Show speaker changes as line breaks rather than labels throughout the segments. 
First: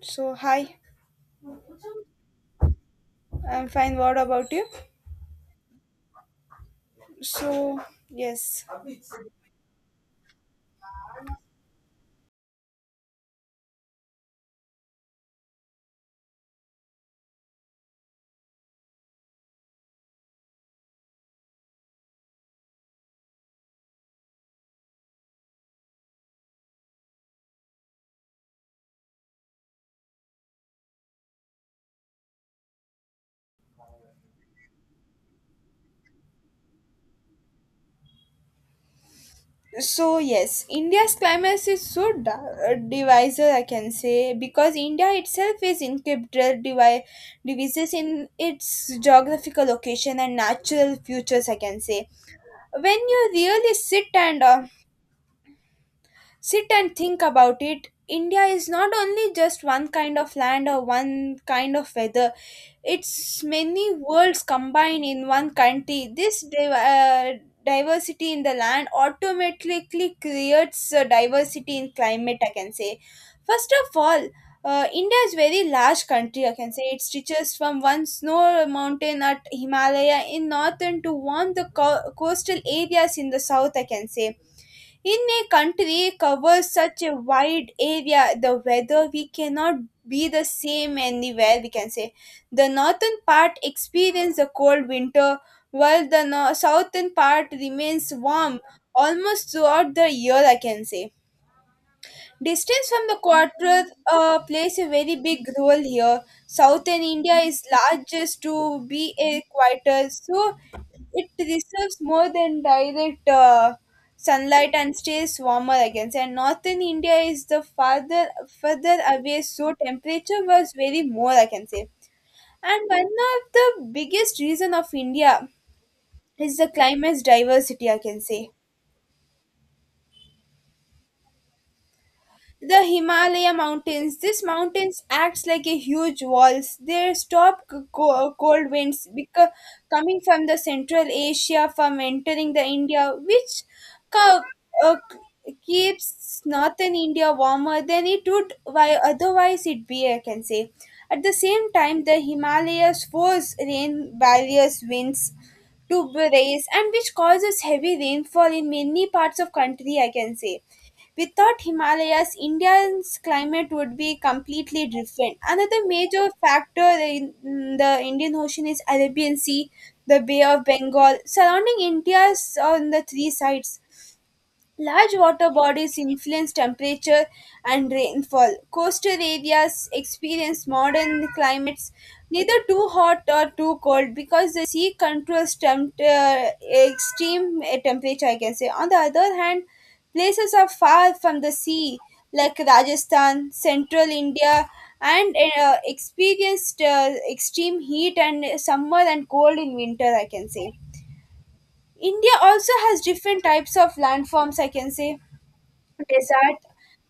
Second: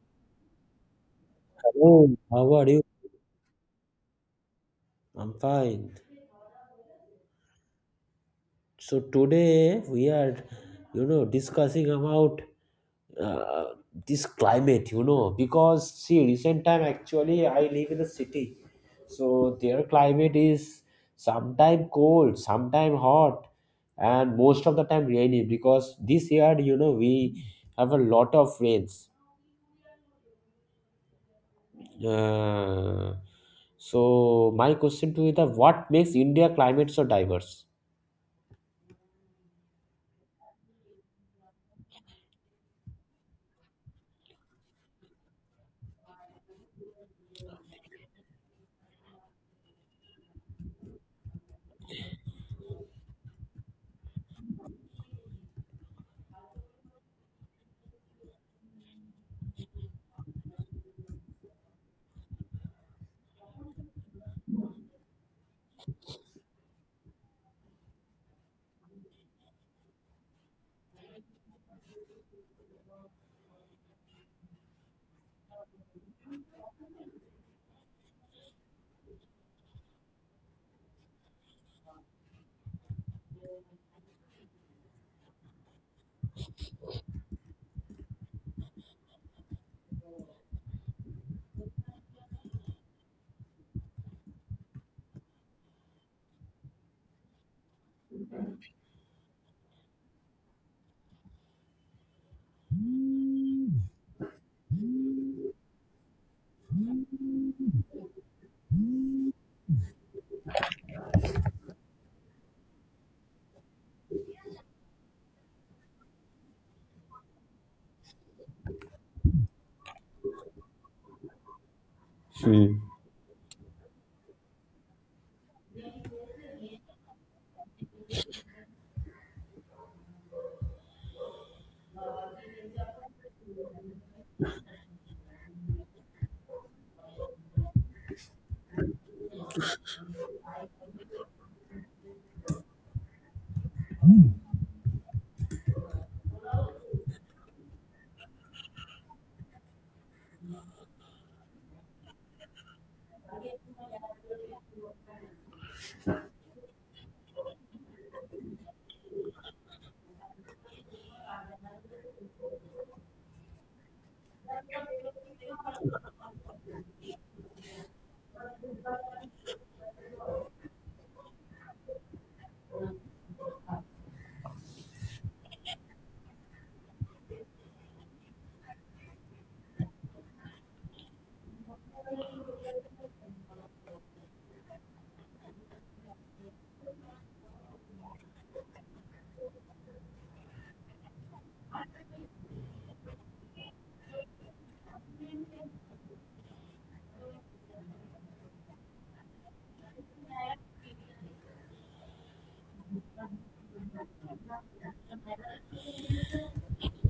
So, hi,
Hello, how are you?
I'm fine. What about you?
I'm fine.
So, yes.
So today we are, you know, discussing about uh, this climate, you know, because see, recent time actually I live in a city, so their climate is sometime cold, sometime hot, and most of the time rainy because this year, you know, we have a lot of rains. Uh, so my question to you is that what makes India climate so diverse?
So, yes, India's climate is so divisive, I can say, because India itself is incredible divi- devices in its geographical location and natural futures, I can say. When you really sit and think about it, India is not only just one kind of land or one kind of weather. It's many worlds combined in one country. This diversity in the land automatically creates a diversity in climate, I can say. First of all, India is very large country. I can say it stretches from one snow mountain at Himalaya in northern to warm the coastal areas in the south. I can say in a country covers such a wide area, the weather we cannot be the same anywhere. We can say the northern part experiences a cold winter, while the southern part remains warm almost throughout the year. I can say distance from the Quadrath plays a very big role here. Southern India is largest to be a quarter, so it receives more than direct sunlight and stays warmer against. And northern India is the farther further away, so temperature was very more, I can say.
Hmm.
And one of the biggest reason of India is the climate's diversity, I can say the Himalaya mountains, these mountains acts like a huge walls, they stop cold winds because coming from the Central Asia from entering the India, which co- uh, keeps northern India warmer than it would why otherwise it be, I can say. At the same time, the Himalayas force rain barriers winds to raise and which causes heavy rainfall in many parts of country, I can say. Without Himalayas, India's climate would be completely different. Another major factor in the Indian Ocean is Arabian Sea, the Bay of Bengal, surrounding India's on the three sides. Large water bodies influence temperature and rainfall. Coastal areas experience modern climates, neither too hot or too cold, because the sea controls extreme temperature, I can say. On the other hand, places are far from the sea, like Rajasthan, central India, and experienced extreme heat and summer and cold in winter, I can say. India also has different types of landforms, I can say desert,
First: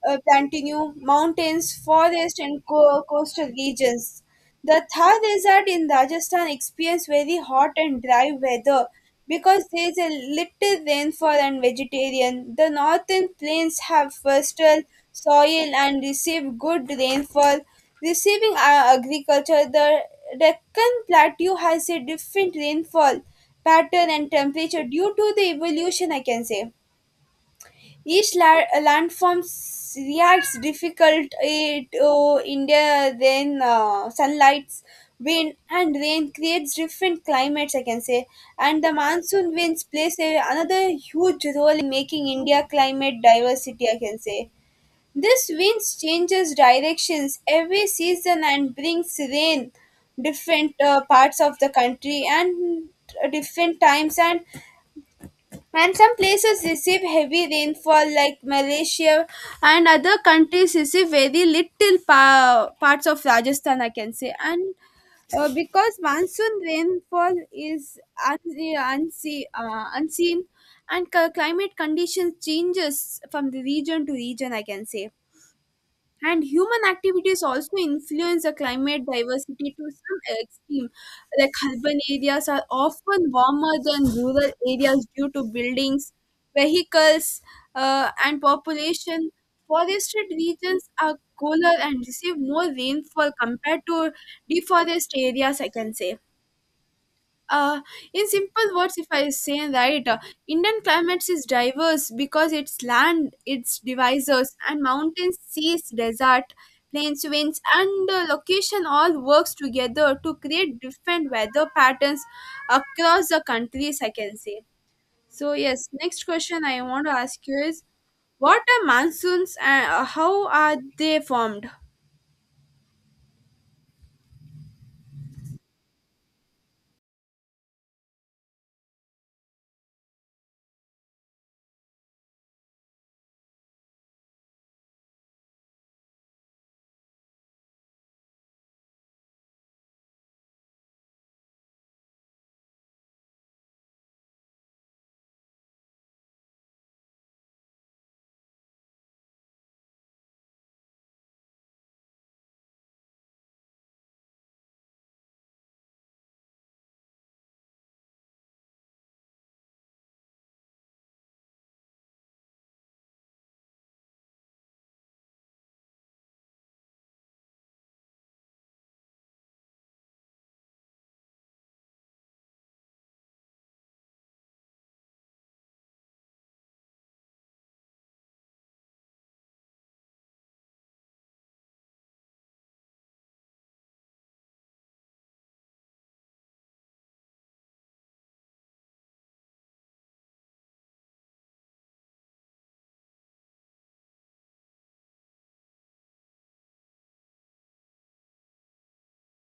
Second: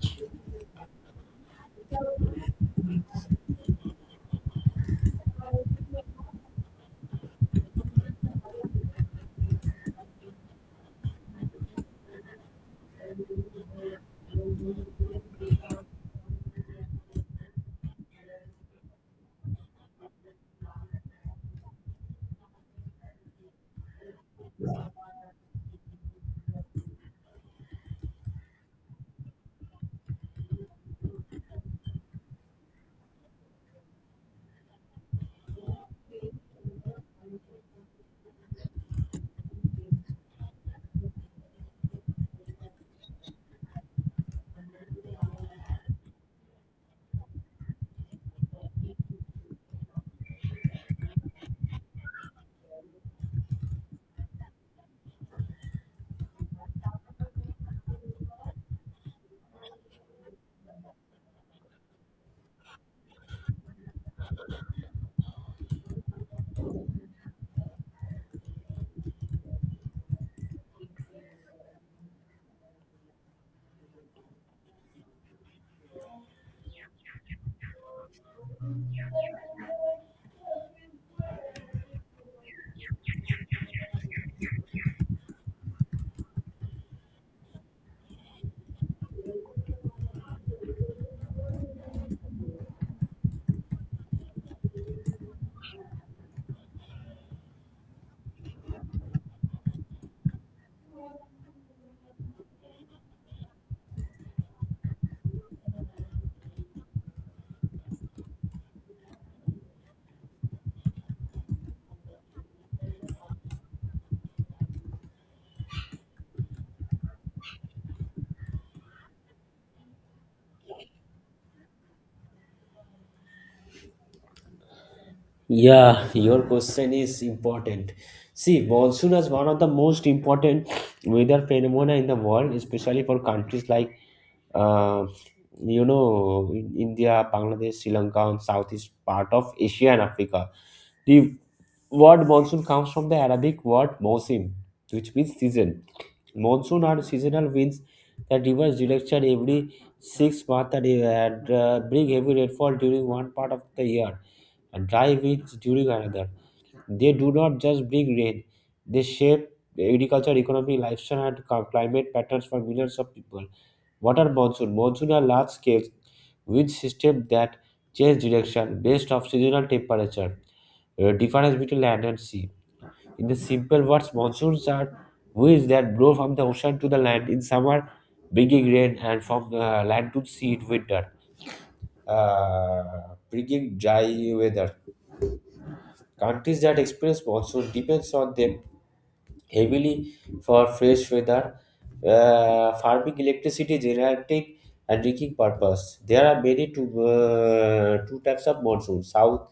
plateau mountains, forest, and coastal regions. The Thar desert in Rajasthan experience very hot and dry weather because there is a little rainfall and vegetarian. The northern plains have fertile soil and receive good rainfall, receiving agriculture. The Deccan Plateau has a different rainfall pattern and temperature due to the evolution, I can say. Each landform reacts difficult to India, then sunlights, wind, and rain creates different climates, I can say. And the monsoon winds plays a, another huge role in making India climate diversity, I can say. This winds changes directions every season and brings rain different parts of the country and different times and some places receive heavy rainfall, like Malaysia, and other countries receive very little parts of Rajasthan, I can say. And because monsoon rainfall is unseen, and climate conditions changes from the region to region, I can say. And human activities also influence the climate diversity to some extreme. Like urban areas are often warmer than rural areas due to buildings, vehicles, and population. Forested regions are cooler and receive more rainfall compared to deforested areas, I can say. Uh, in simple words, if I say right, Indian climates is diverse because its land, its divisors, and mountains, seas, desert, plains, winds, and location all works together to create different weather patterns across the countries. I can say. So yes, next question I want to ask you is, what are monsoons and how are they formed?
Yeah, your question is important. See, monsoon is one of the most important weather phenomena in the world, especially for countries like, uh, you know, India, Bangladesh, Sri Lanka, and southeast part of Asia and Africa. The word monsoon comes from the Arabic word mosim, which means season. Monsoon are seasonal winds that reverse direction every 6 months and bring heavy rainfall during one part of the year. And dry winds during another. They do not just bring rain, they shape the agriculture, economy, lifestyle, and climate patterns for millions of people. What are monsoon? Monsoon are large scale wind system that change direction based off seasonal temperature, difference between land and sea. In the simple words, monsoons are winds that blow from the ocean to the land in summer, bringing rain, and from the land to sea in winter, uh, bringing dry weather. Countries that experience monsoon depends on them heavily for fresh weather, farming electricity generating and drinking purpose. There are many two, two types of monsoon. South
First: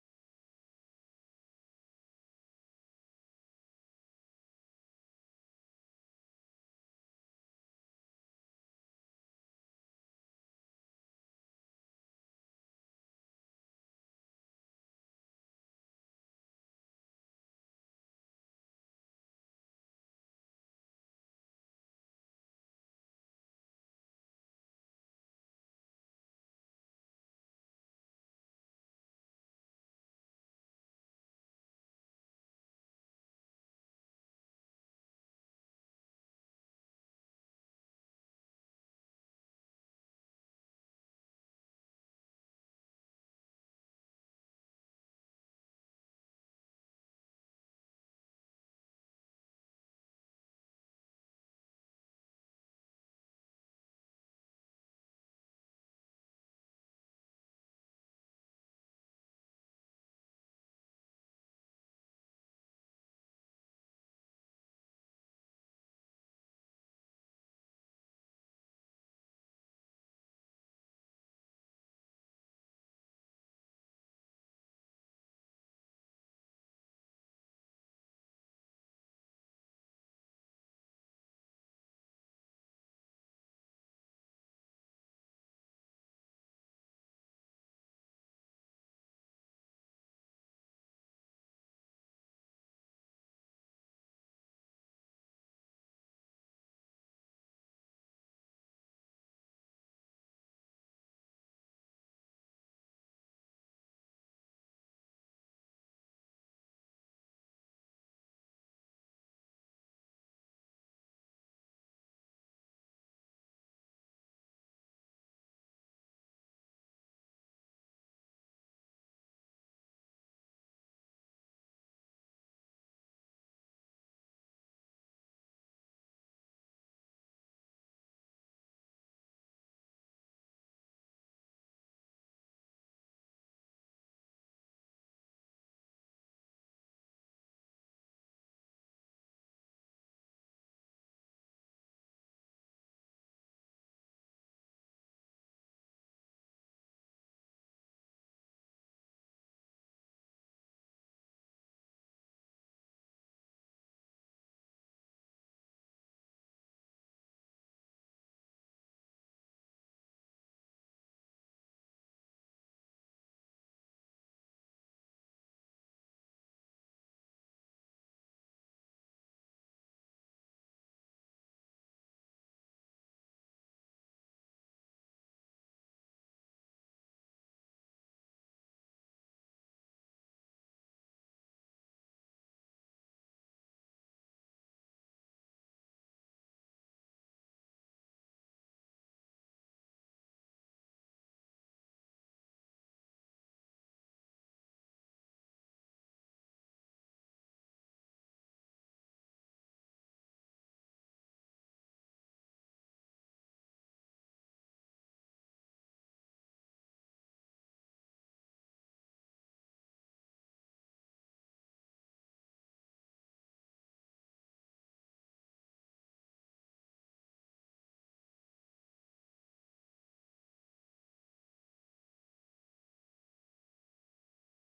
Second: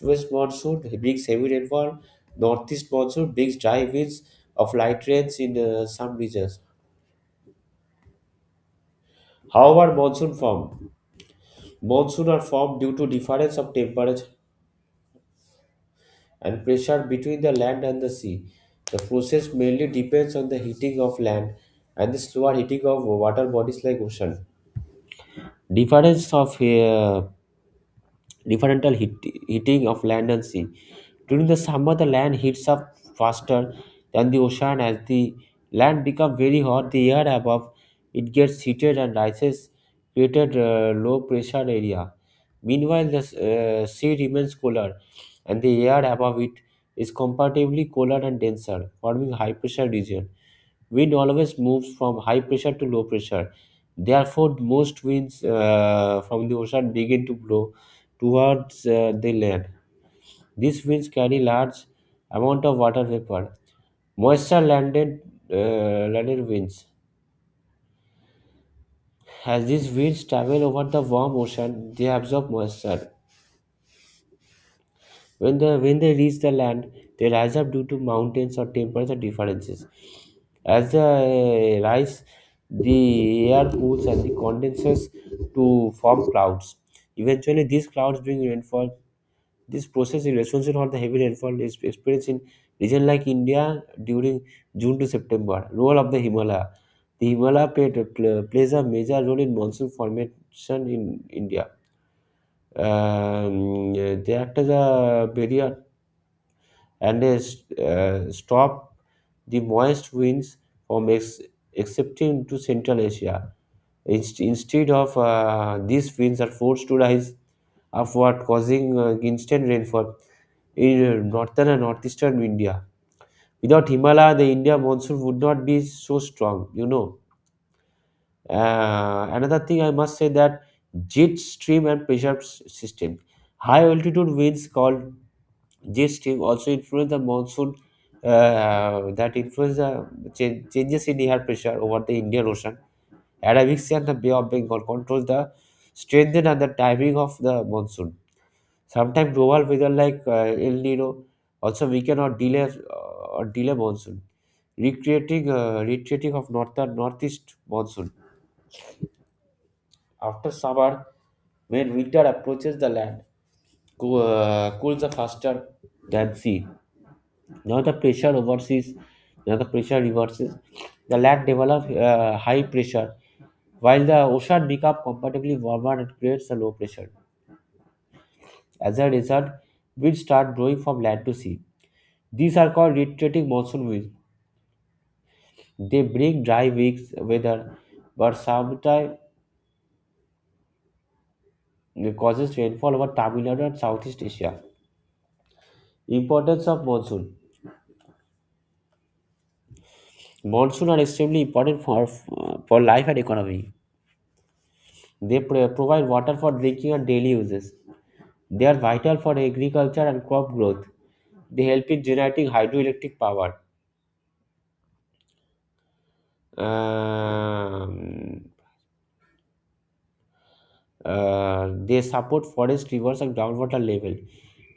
west monsoon brings heavy rainfall. Northeast monsoon brings dry winds of light rains in some regions. However, monsoon form. Monsoon are formed due to difference of temperature and pressure between the land and the sea. The process mainly depends on the heating of land and the slower heating of water bodies like ocean. Difference of differential heat, heating of land and sea. During the summer, the land heats up faster than the ocean. As the land becomes very hot, the air above it gets heated and rises, created a low pressure area. Meanwhile, the sea remains cooler, and the air above it is comparatively cooler and denser, forming high pressure region. Wind always moves from high pressure to low pressure. Therefore, most winds from the ocean begin to blow towards the land. These winds carry large amount of water vapor. Moisture landed uh, landed winds. As these winds travel over the warm ocean, they absorb moisture. When they reach the land, they rise up due to mountains or temperature differences. As they rise, the air cools and the condenses to form clouds. Eventually, these clouds bring rainfall. This process in responsible for the heavy rainfall is experienced in regions like India during June to September. Role of the Himalaya. The Himalaya plays a major role in monsoon formation in India. They act as a barrier and they stop the moist winds from excepting to Central Asia. Instead of these winds are forced to rise upward, causing instant rainfall in northern and northeastern India. Without Himalaya, the India monsoon would not be so strong, you know. Another thing I must say that jet stream and pressure system. High altitude winds called jet stream also influence the monsoon that influence the Changes in air pressure over the Indian Ocean Arabic Sea and the Bay of Bengal controls the strength and the timing of the monsoon. Sometimes global weather like El Nino also weaken or delay monsoon, recreating retreating of northern northeast monsoon. After summer, when winter approaches the land, cools are faster than sea. Now the pressure reverses. Now the pressure reverses. The land develops high pressure while the ocean becomes comparatively warmer and creates a low pressure. As a result, winds start blowing from land to sea. These are called retreating monsoon winds. They bring dry, weak weather, but sometimes causes rainfall over Tamil Nadu and Southeast Asia. Importance of monsoon. Monsoon are extremely important for life and economy. They provide water for drinking and daily uses. They are vital for agriculture and crop growth. They help in generating hydroelectric power. Um, they support forest rivers and groundwater level.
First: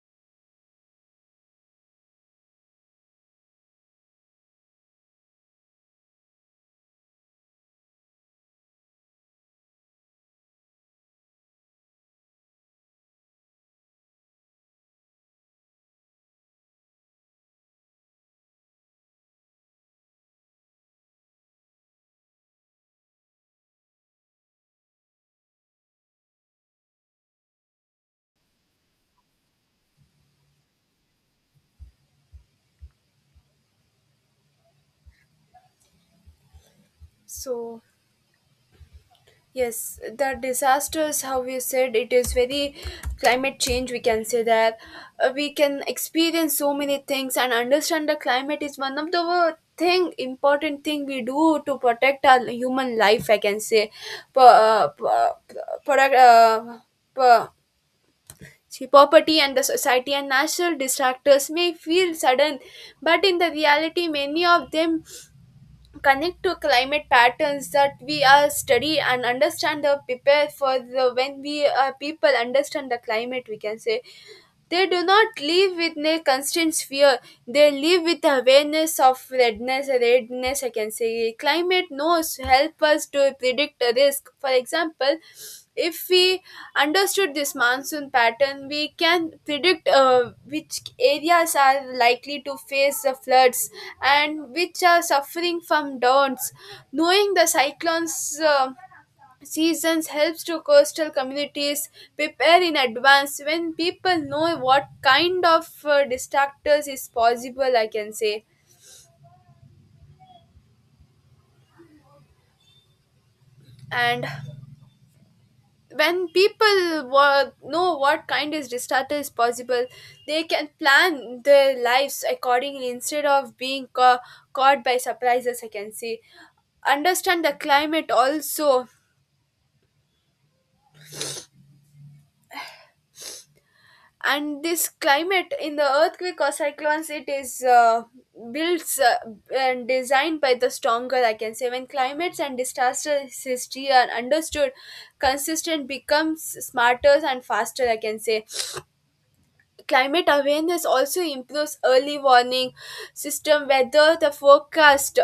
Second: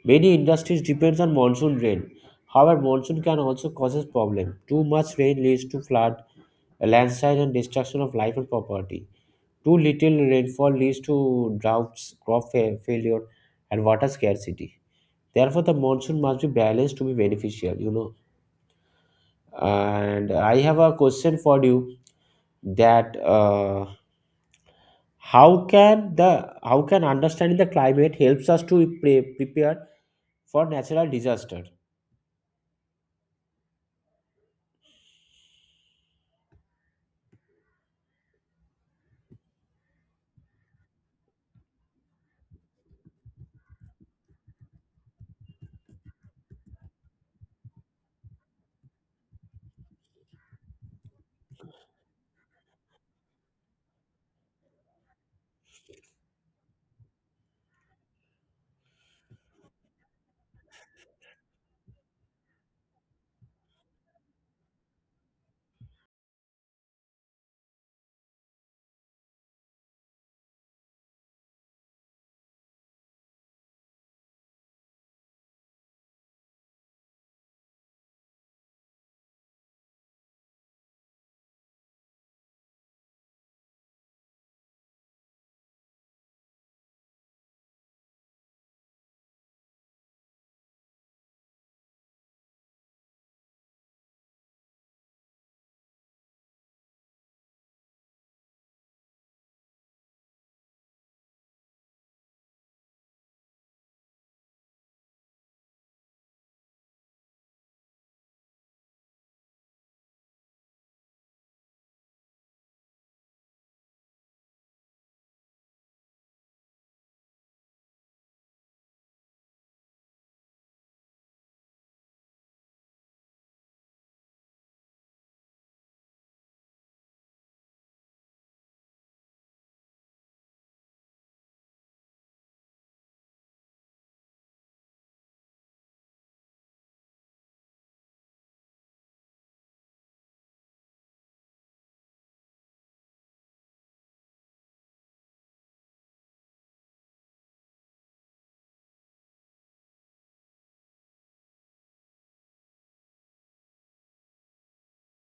Many industries depends on monsoon rain. However, monsoon can also causes problem. Too much rain leads to flood, landslide, and destruction of life and property. Too little rainfall leads to droughts, crop failure, and water scarcity. Therefore, the monsoon must be balanced to be beneficial. You know, and I have a question for you that. How can the how can understanding the climate helps us to prepare for natural disaster.
So yes, the disasters, how you said, it is very climate change. We can say that we can experience so many things and understand the climate is one of the thing important thing we do to protect our human life. I can say, P- uh, p- uh, product, uh, p- see, poverty and the society and natural disasters may feel sudden, but in the reality, many of them connect to climate patterns that we are study and understand the prepare for the when we people understand the climate, we can say they do not live with a constant fear. They live with awareness of redness, redness, I can say. Climate knows help us to predict a risk. For example, if we understood this monsoon pattern, we can predict which areas are likely to face the floods and which are suffering from droughts. Knowing the cyclones. Seasons helps to coastal communities prepare in advance when people know what kind of distractors is possible, I can say. And know what kind of disaster is possible, they can plan their lives accordingly instead of being caught by surprises, I can say. Understand the climate also and this climate in the earthquake or cyclones, it is built and designed by the stronger, I can say. When climates and disasters history are understood, consistent becomes smarter and faster, I can say. Climate awareness also improves early warning system, weather the forecast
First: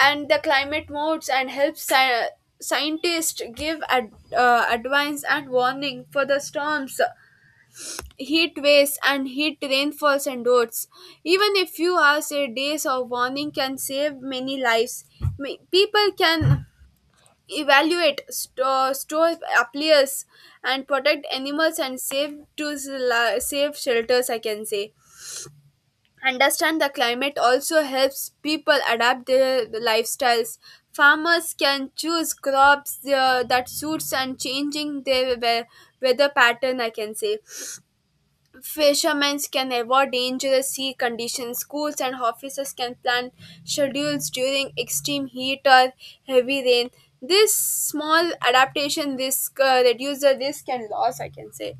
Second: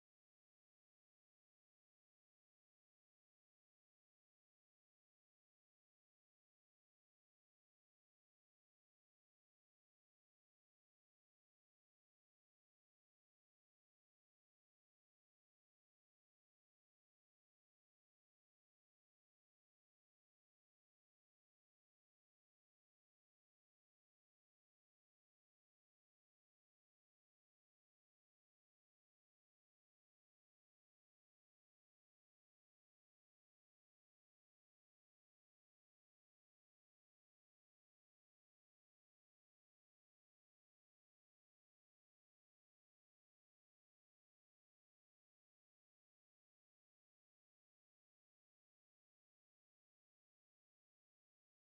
and the climate modes, and helps scientists give advice and warning for the storms, heat waves and heat rainfalls and droughts. Even a few hours a days of warning can save many lives. People can evaluate, store, store appliers, and protect animals and save to save shelters. I can say. Understand the climate also helps people adapt their lifestyles. Farmers can choose crops that suits and changing their weather pattern. I can say fishermen can avoid dangerous sea conditions. Schools and offices can plan schedules during extreme heat or heavy rain. This small adaptation, this reduces the risk and loss, I can say.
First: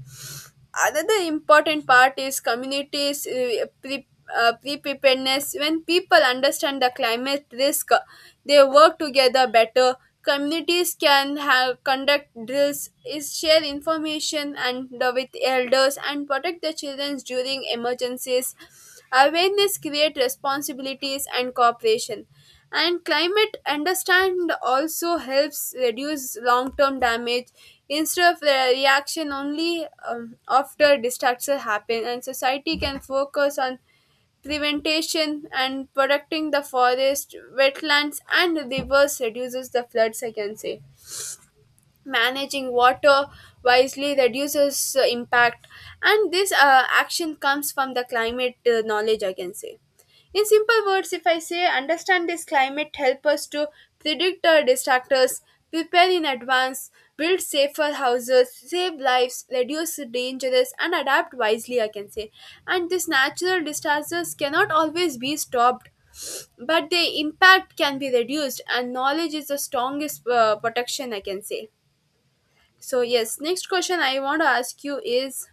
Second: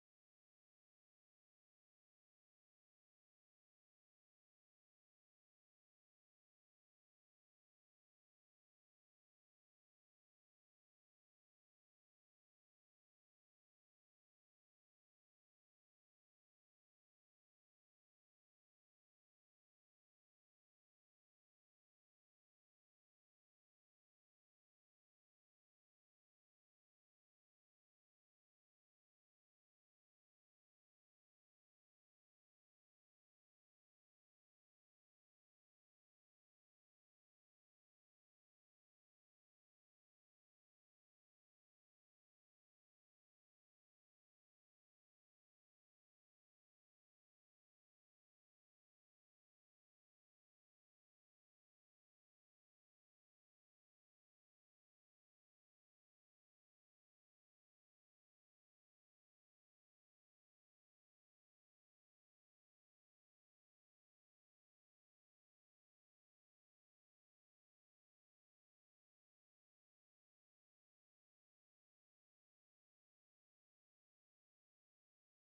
Another important part is communities preparedness. When people understand the climate risk, they work together better. Communities can have conduct drills, is share information and the- with elders and protect the children during emergencies. Awareness create responsibilities and cooperation. And climate understand also helps reduce long-term damage instead of the reaction only, after disaster happen and society can focus on prevention and protecting the forest wetlands and rivers reduces the floods, I can say. Managing water wisely reduces impact, and this action comes from the climate knowledge, I can say. In simple words, if I say, understand this climate help us to predict our disasters, prepare in advance, build safer houses, save lives, reduce dangers and adapt wisely, I can say. And these natural disasters cannot always be stopped, but their impact can be reduced and knowledge is the strongest protection, I can say. So, yes, next question I want to ask you is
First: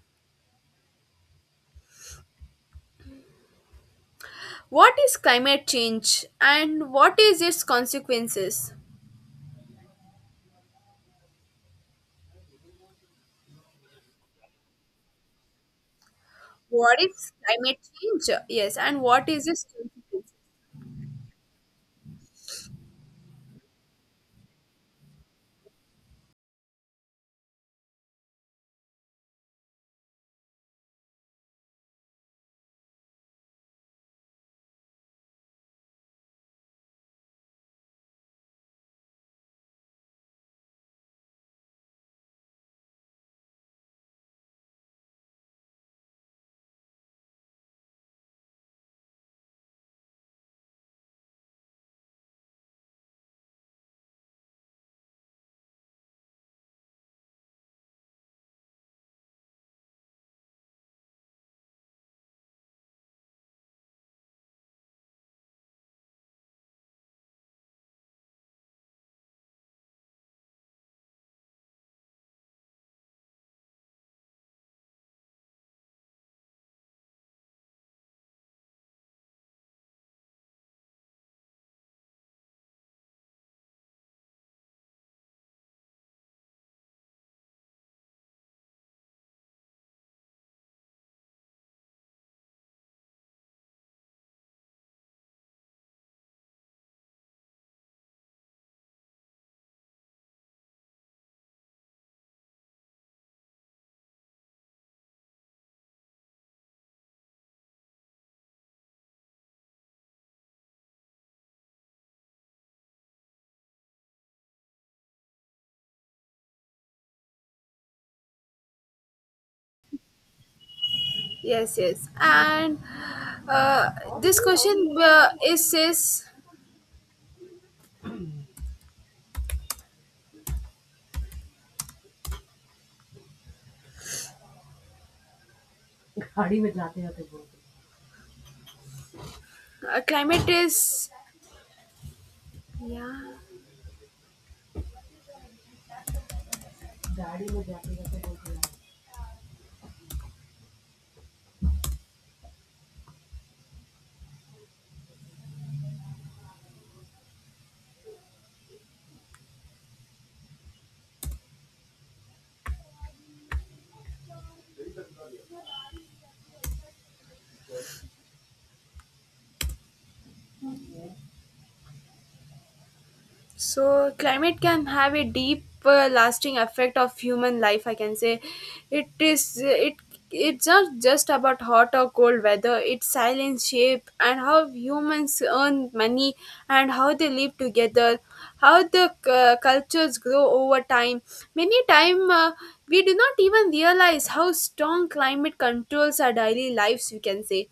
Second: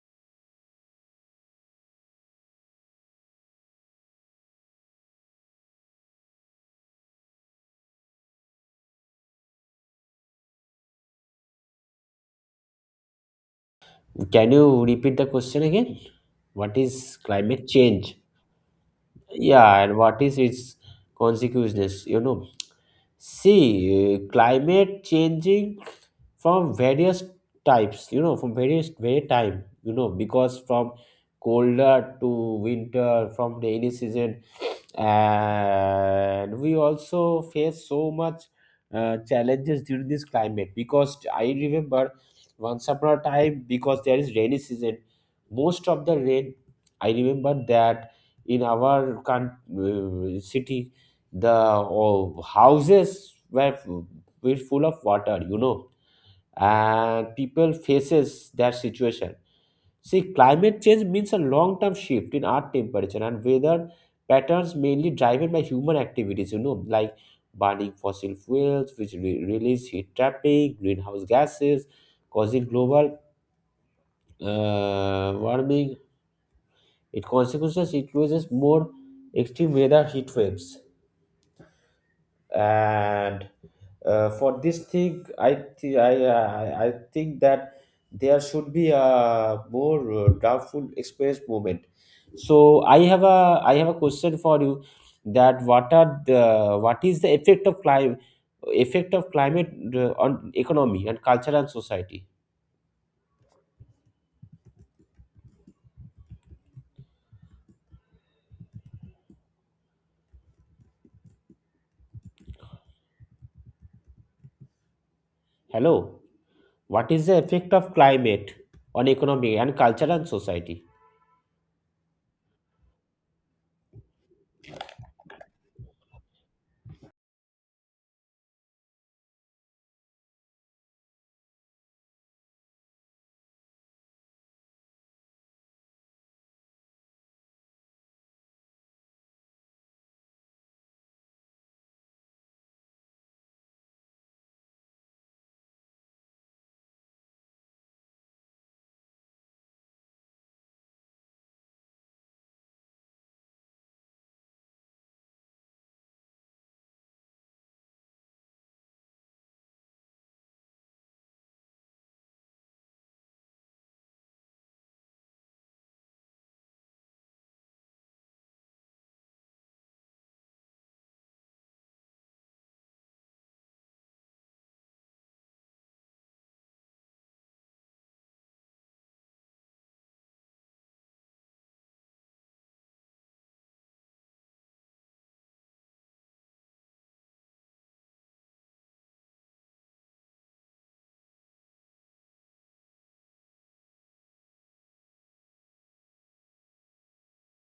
what is climate change and what is its consequences?
Can you repeat the question again? What
What
is
is
climate
climate
change?
change? Yes, and what is its
Yeah, and what
consequences?
is its consequences? You know. See, climate changing from various types, you know, from various very time, you know, because from colder to winter, from rainy season, and we also face so much challenges during this climate. Because I remember once upon a time, because there is rainy season, most of the rain. I remember that in our city the oh, houses were full of water, you know, and people faces that situation. See, climate change means a long term shift in earth temperature and weather patterns mainly driven by human activities, you know, like burning fossil fuels which release heat trapping greenhouse gases causing global warming. It consequences includes more extreme weather, heat waves, and for this thing I think that there should be a more doubtful experience moment. So I have a question for you that what is the effect of climate, effect of climate on economy and culture and society. Hello. What is the effect of climate on economy and culture and society?
Yes, yes. And uh, this question is says climate is yeah. So climate can have a deep, lasting effect of human life. I can say, it is it. It's not just about hot or cold weather. It's silence, shape, and how humans earn money and how they live together, how the cultures grow over time. Many time, we do not even realize how strong climate controls our daily lives. We can say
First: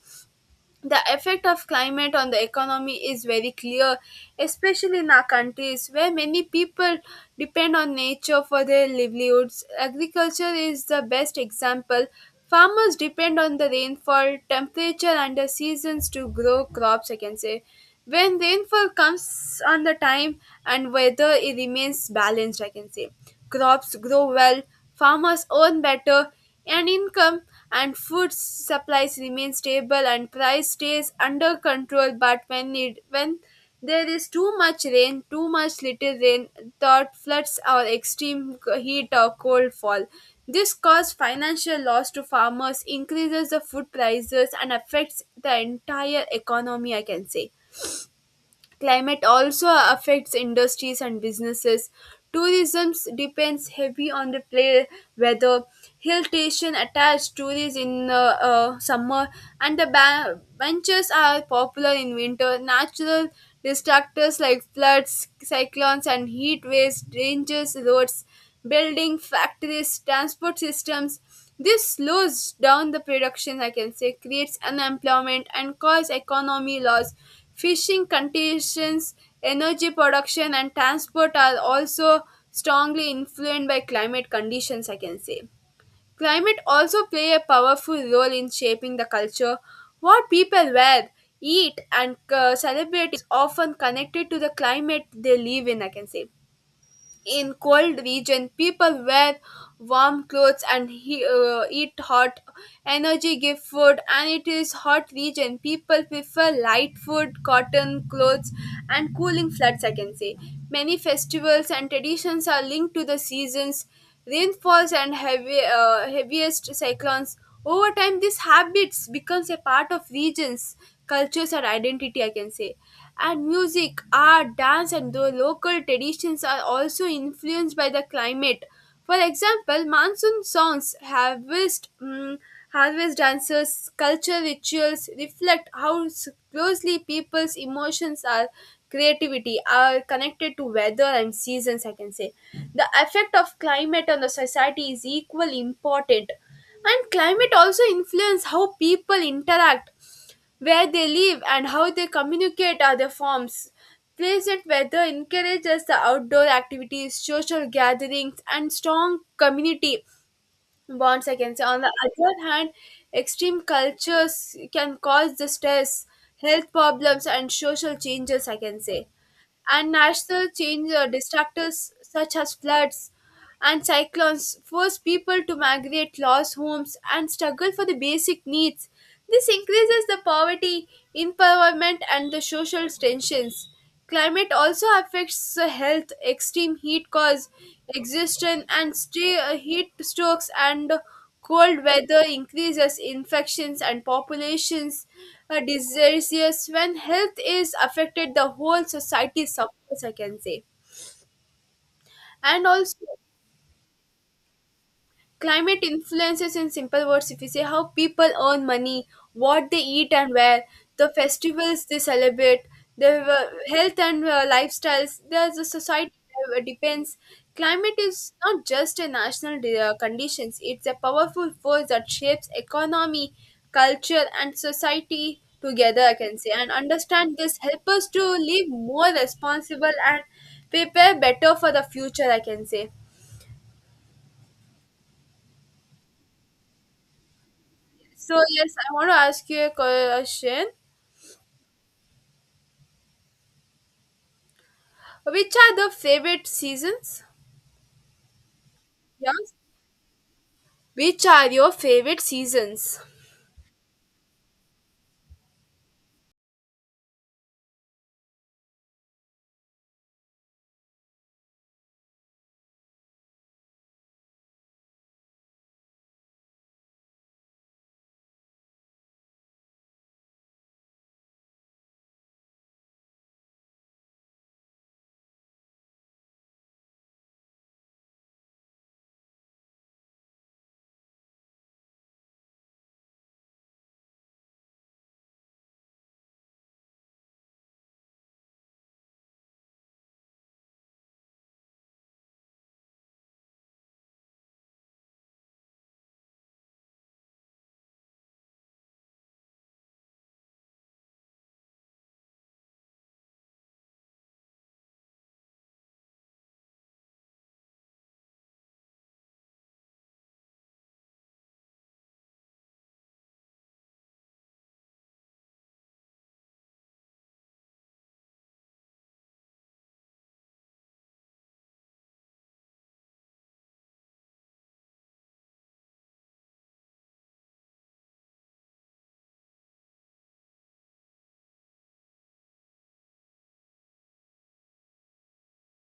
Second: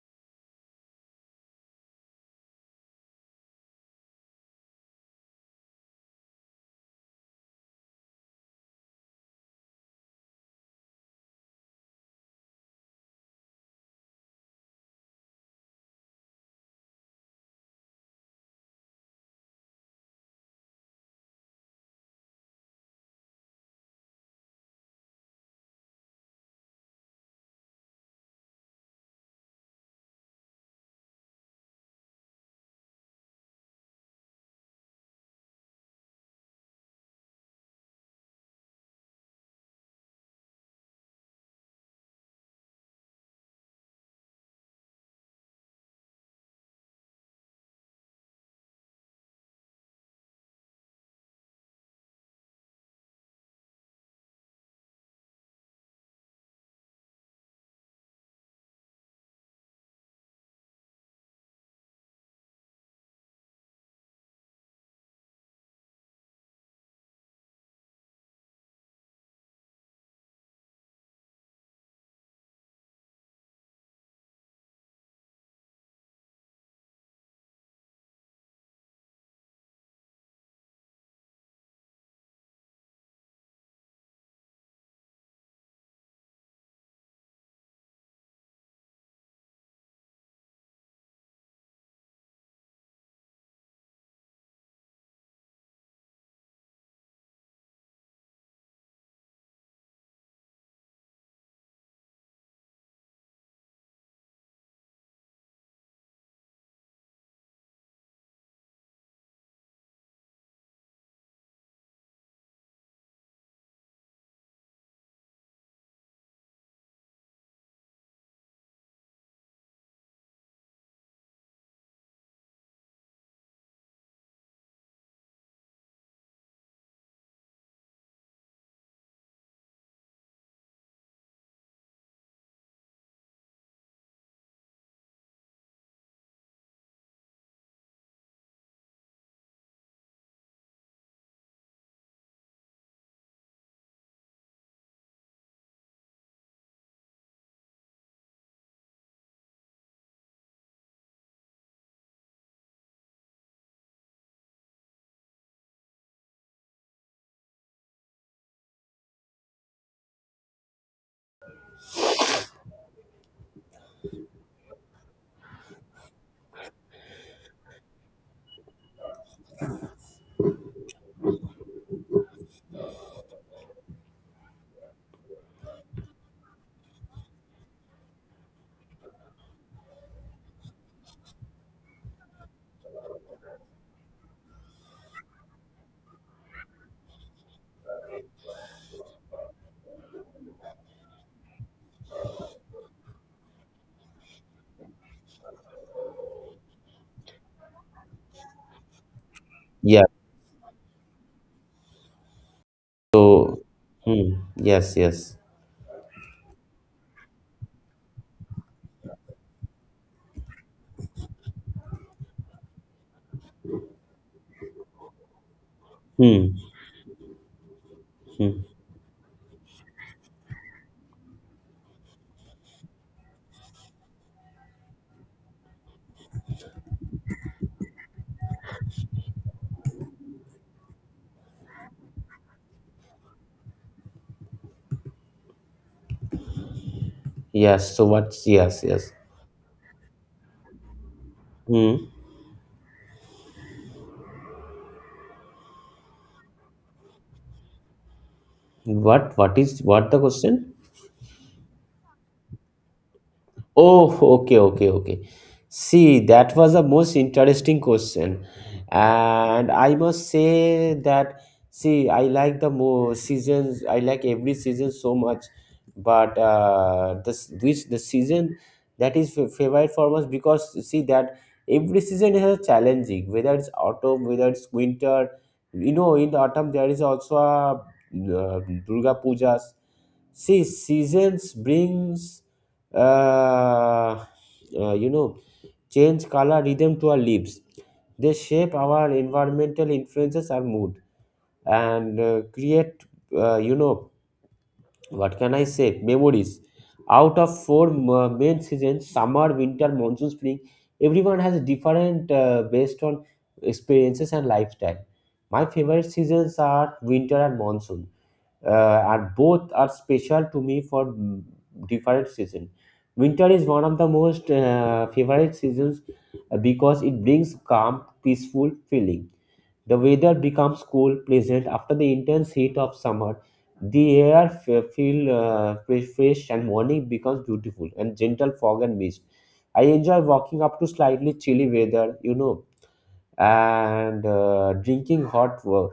the effect of climate on the economy is very clear, especially in our countries where many people depend on nature for their livelihoods. Agriculture is the best example. Farmers depend on the rainfall, temperature, and the seasons to grow crops, I can say. When rainfall comes on the time and weather it remains balanced, I can say crops grow well, farmers earn better and income and food supplies remain stable and price stays under control. But when it when there is too much rain, too much little rain, drought, floods, or extreme heat or cold fall, this causes financial loss to farmers, increases the food prices and affects the entire economy, I can say. Climate also affects industries and businesses. Tourism depends heavy on the play weather. Hill station attracts tourists in summer, and the benches are popular in winter. Natural distractors like floods, cyclones, and heat waves dangers roads, building factories, transport systems. This slows down the production, I can say, creates unemployment and cause economy loss. Fishing conditions, energy production, and transport are also strongly influenced by climate conditions, I can say. Climate also play a powerful role in shaping the culture. What people wear, eat, and celebrate is often connected to the climate they live in, I can say. In cold region, people wear warm clothes and eat hot. Energy give food, and it is hot region. People prefer light food, cotton clothes, and cooling floods. I can say many festivals and traditions are linked to the seasons, rainfalls, and heavy heaviest cyclones. Over time, these habits becomes a part of regions, cultures, or identity. I can say and music, art, dance, and the local traditions are also influenced by the climate. For example, monsoon songs, harvest dances, culture rituals reflect how closely people's emotions are creativity are connected to weather and seasons, I can say. The effect of climate on the society is equally important. And climate also influence how people interact, where they live and how they communicate are other forms. Pleasant weather encourages the outdoor activities, social gatherings, and strong community bonds, I can say. On the other hand, extreme cultures can cause the stress, health problems, and social changes, I can say. And national change disasters such as floods and cyclones force people to migrate, lose homes, and struggle for the basic needs. This increases the poverty, empowerment, and the social tensions. Climate also affects the health. Extreme heat cause exhaustion and heat strokes and cold weather increases infections and populations are diseases. When health is affected, the whole society suffers,
Yeah.
I can say. And also,
So hmm, yes, yes.
climate influences, in simple words if you say, how people earn money, what they eat and wear, the festivals they celebrate, their health and lifestyles, there's a society
Hmm.
that depends. Climate is
Hmm.
not just a national conditions, it's a powerful force that shapes economy, culture and society together, I can say. And understand this help us to live more responsible and prepare better for the future, I can say.
Yes. So
So
what's
yes,
yes,
I want
yes.
to ask you a question.
Hmm.
Which are the favorite seasons? Yes.
What is what the question?
Which are your favorite seasons?
Oh, okay, okay, okay. See, that was a most interesting question. And I must say that, see, I like the more seasons, I like every season so much. But this which the season that is favorite for us because see that every season has a challenging, whether it's autumn, whether it's winter. You know, in the autumn there is also a Durga Pujas. See, seasons brings uh, you know, change color rhythm to our lives. They shape our environmental influences, our mood, and create, you know, what can I say, memories. Out of four main seasons summer, winter, monsoon, spring, everyone has different based on experiences and lifestyle. My favorite seasons are winter and monsoon, and both are special to me for different season. Winter is one of the most favorite seasons because it brings calm peaceful feeling. The weather becomes cool pleasant after the intense heat of summer. The air feel fresh, and morning becomes beautiful and gentle fog and mist. I enjoy walking up to slightly chilly weather, you know, and drinking hot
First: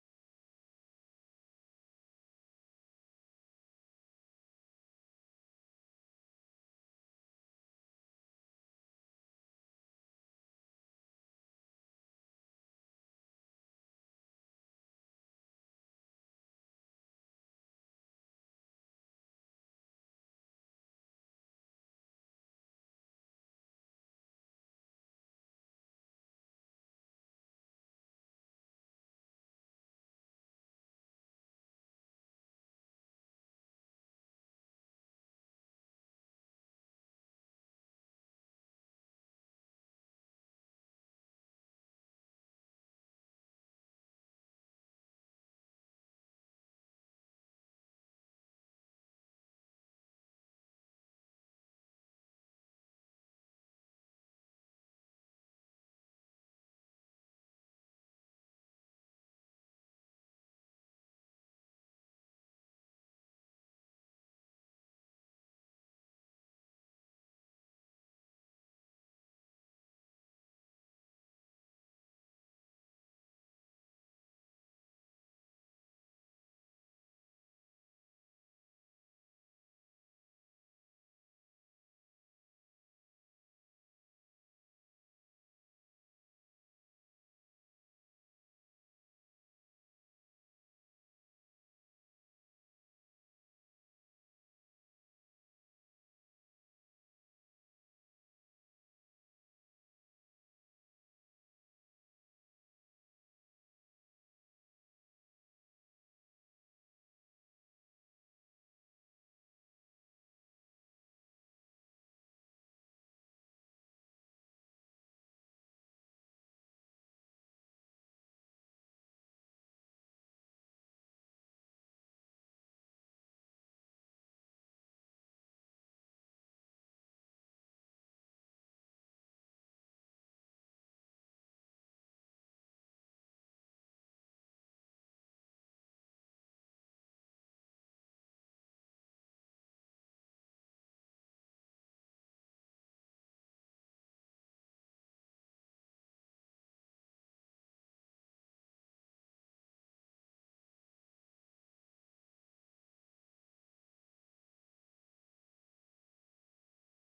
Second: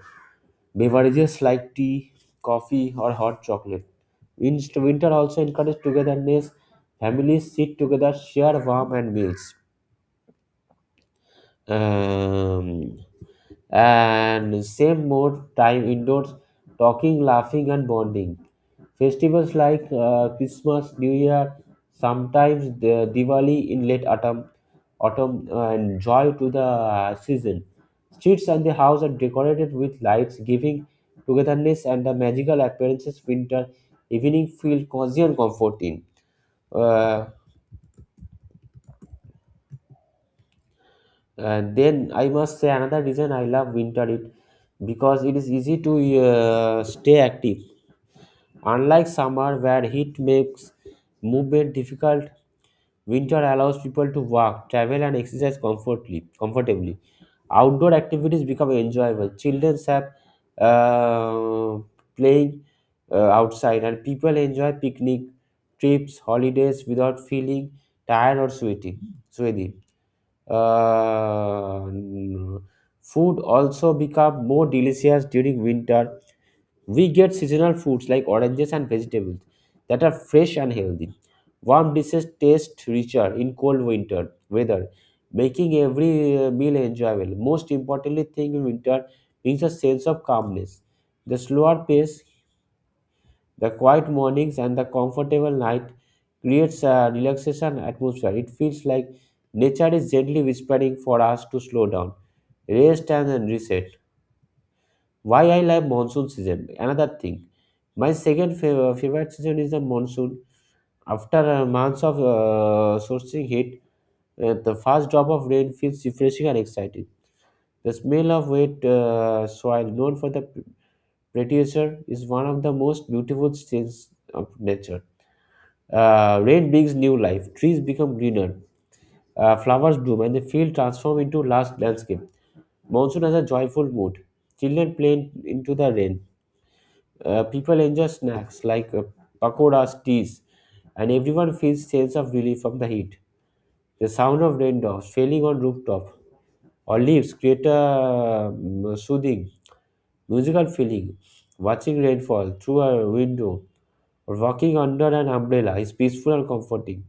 beverages like tea, coffee, or hot chocolate. Winter also encourages togetherness. Families sit together, share warm and meals. Um, and same more time indoors, talking, laughing, and bonding. Festivals like Christmas, New Year, sometimes the Diwali in late autumn and joy to the season. Streets and the house are decorated with lights, giving togetherness and the magical appearances. Winter evening feel cozy and comforting. Uh, and then I must say another reason I love winter it because it is easy to stay active. Unlike summer where heat makes movement difficult, winter allows people to walk, travel, and exercise comfortably. Comfortably, outdoor activities become enjoyable. Children have uh, playing outside, and people enjoy picnic trips, holidays without feeling tired or sweaty. Sweaty. Uh, Food also become more delicious during winter. We get seasonal foods like oranges and vegetables that are fresh and healthy. Warm dishes taste richer in cold winter weather, making every meal enjoyable. Most importantly, thing in winter brings a sense of calmness. The slower pace, the quiet mornings, and the comfortable night creates a relaxation atmosphere. It feels like nature is gently whispering for us to slow down, rest, and then reset. Why I love monsoon season. Another thing, my second favorite season is the monsoon. After months of sourcing heat, the first drop of rain feels refreshing and exciting. The smell of wet soil, known for the prettier, is one of the most beautiful scenes of nature. Rain brings new life, trees become greener, flowers bloom, and the field transforms into lush landscape. Monsoon has a joyful mood. Children play into the rain. People enjoy snacks like pakoras, teas, and everyone feels sense of relief from the heat. The sound of raindrops falling on rooftop or leaves create a soothing, musical feeling. Watching rainfall through a window or walking under an umbrella is peaceful and comforting.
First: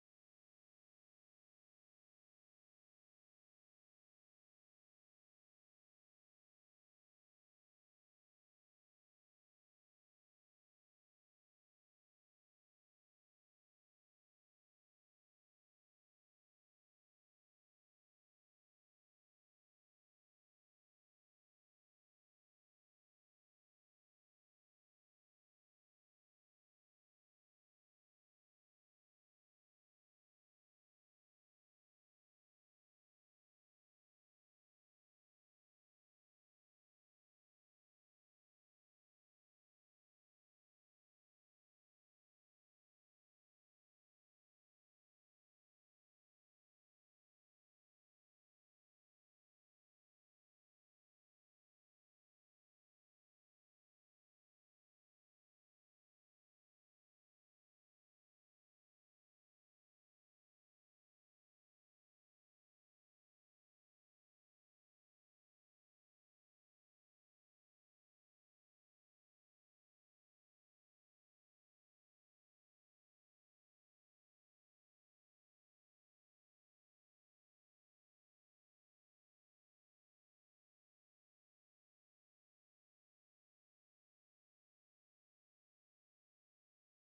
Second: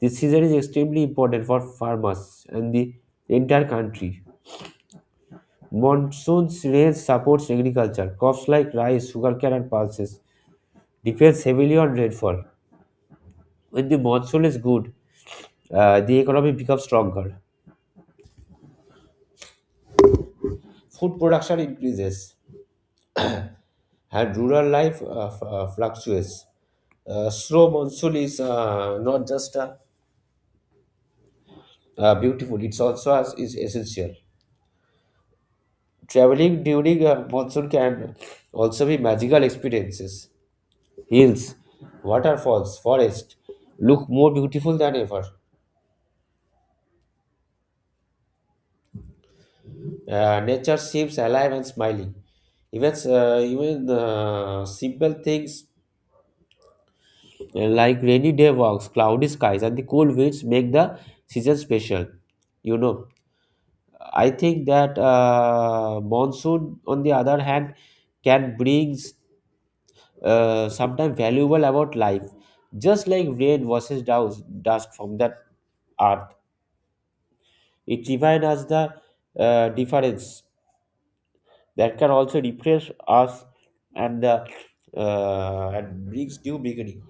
This season is extremely important for farmers and the entire country. Monsoon's rain supports agriculture. Crops like rice, sugarcane, and pulses depends heavily on rainfall. When the monsoon is good, the economy becomes stronger. Food production increases, and rural life fluctuates. Slow monsoon is not just beautiful; it's also is essential. Traveling during monsoon can also be magical experiences. Hills, waterfalls, forest look more beautiful than ever. Nature seems alive and smiling. Even simple things like rainy day walks, cloudy skies, and the cool winds make the season special. You know, I think that monsoon, on the other hand, can bring sometimes valuable about life, just like rain versus dust from the earth. It reminds us the difference that can also refresh us and the and brings new beginning.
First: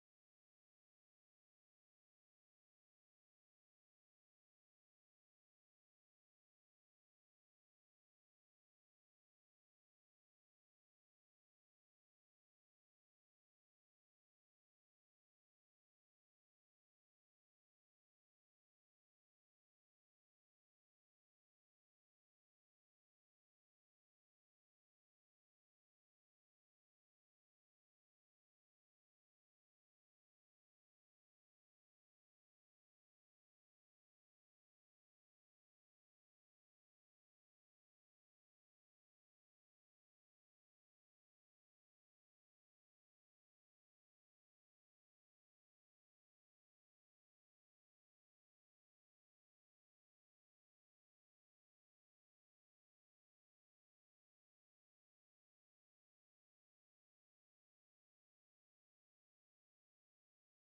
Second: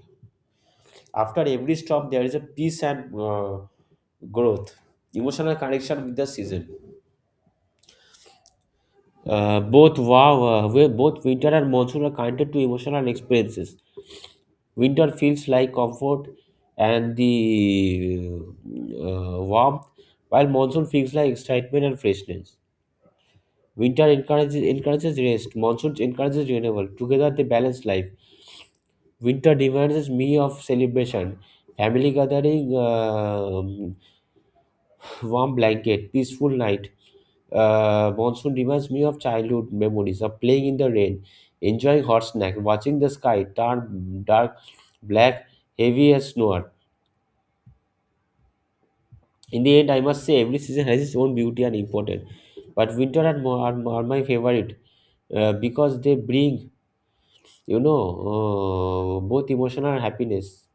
After every stop, there is a peace and growth, emotional connection with the season. Both winter and monsoon are connected to emotional experiences. Winter feels like comfort and the warmth, while monsoon feels like excitement and freshness. Winter encourages rest. Monsoon encourages renewal. Together they balance life. Winter demands me of celebration, family gathering, uh, warm blanket, peaceful night. Monsoon reminds me of childhood memories of playing in the rain, enjoying hot snack, watching the sky turn dark, black, heavy as snow. In the end, I must say every season has its own beauty and importance. But winter and are my favorite because they bring, you know, both emotional and happiness.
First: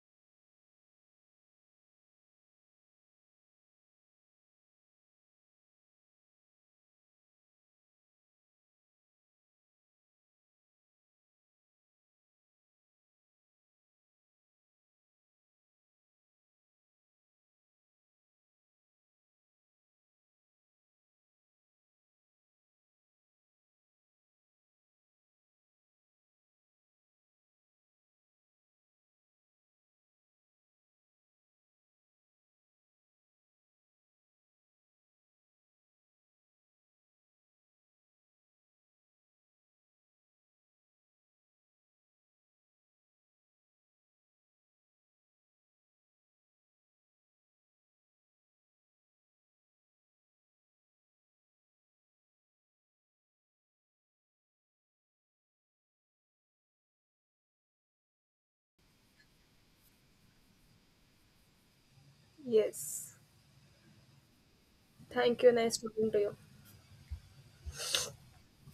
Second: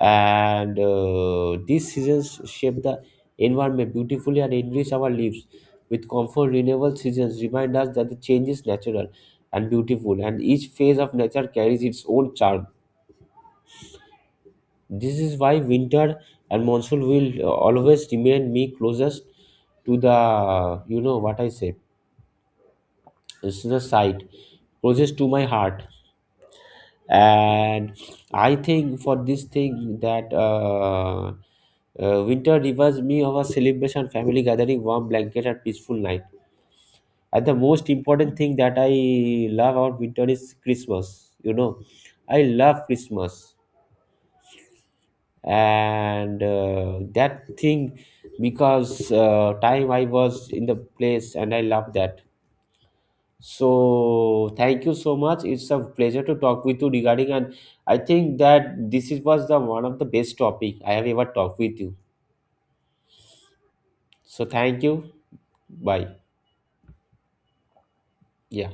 And these seasons shape the environment beautifully and enrich our lives with comfort renewable. Seasons remind us that the change is natural and beautiful, and each phase of nature carries its own charm. This is why winter and monsoon will always remain me closest to the, you know, what I say, it's the side closest to my heart. And I think for this thing that winter reminds me of a celebration, family gathering, warm blanket, and peaceful night. And the most important thing that I love about winter is Christmas, you know. I love Christmas, and that thing because time I was in the place and I love that. So thank you so much. It's a pleasure to talk with you regarding, and I think that this is was the one of the best topic I have ever talked with you.
Yes.
So thank you.
Thank you. Nice
Bye.
talking to you.
Yeah.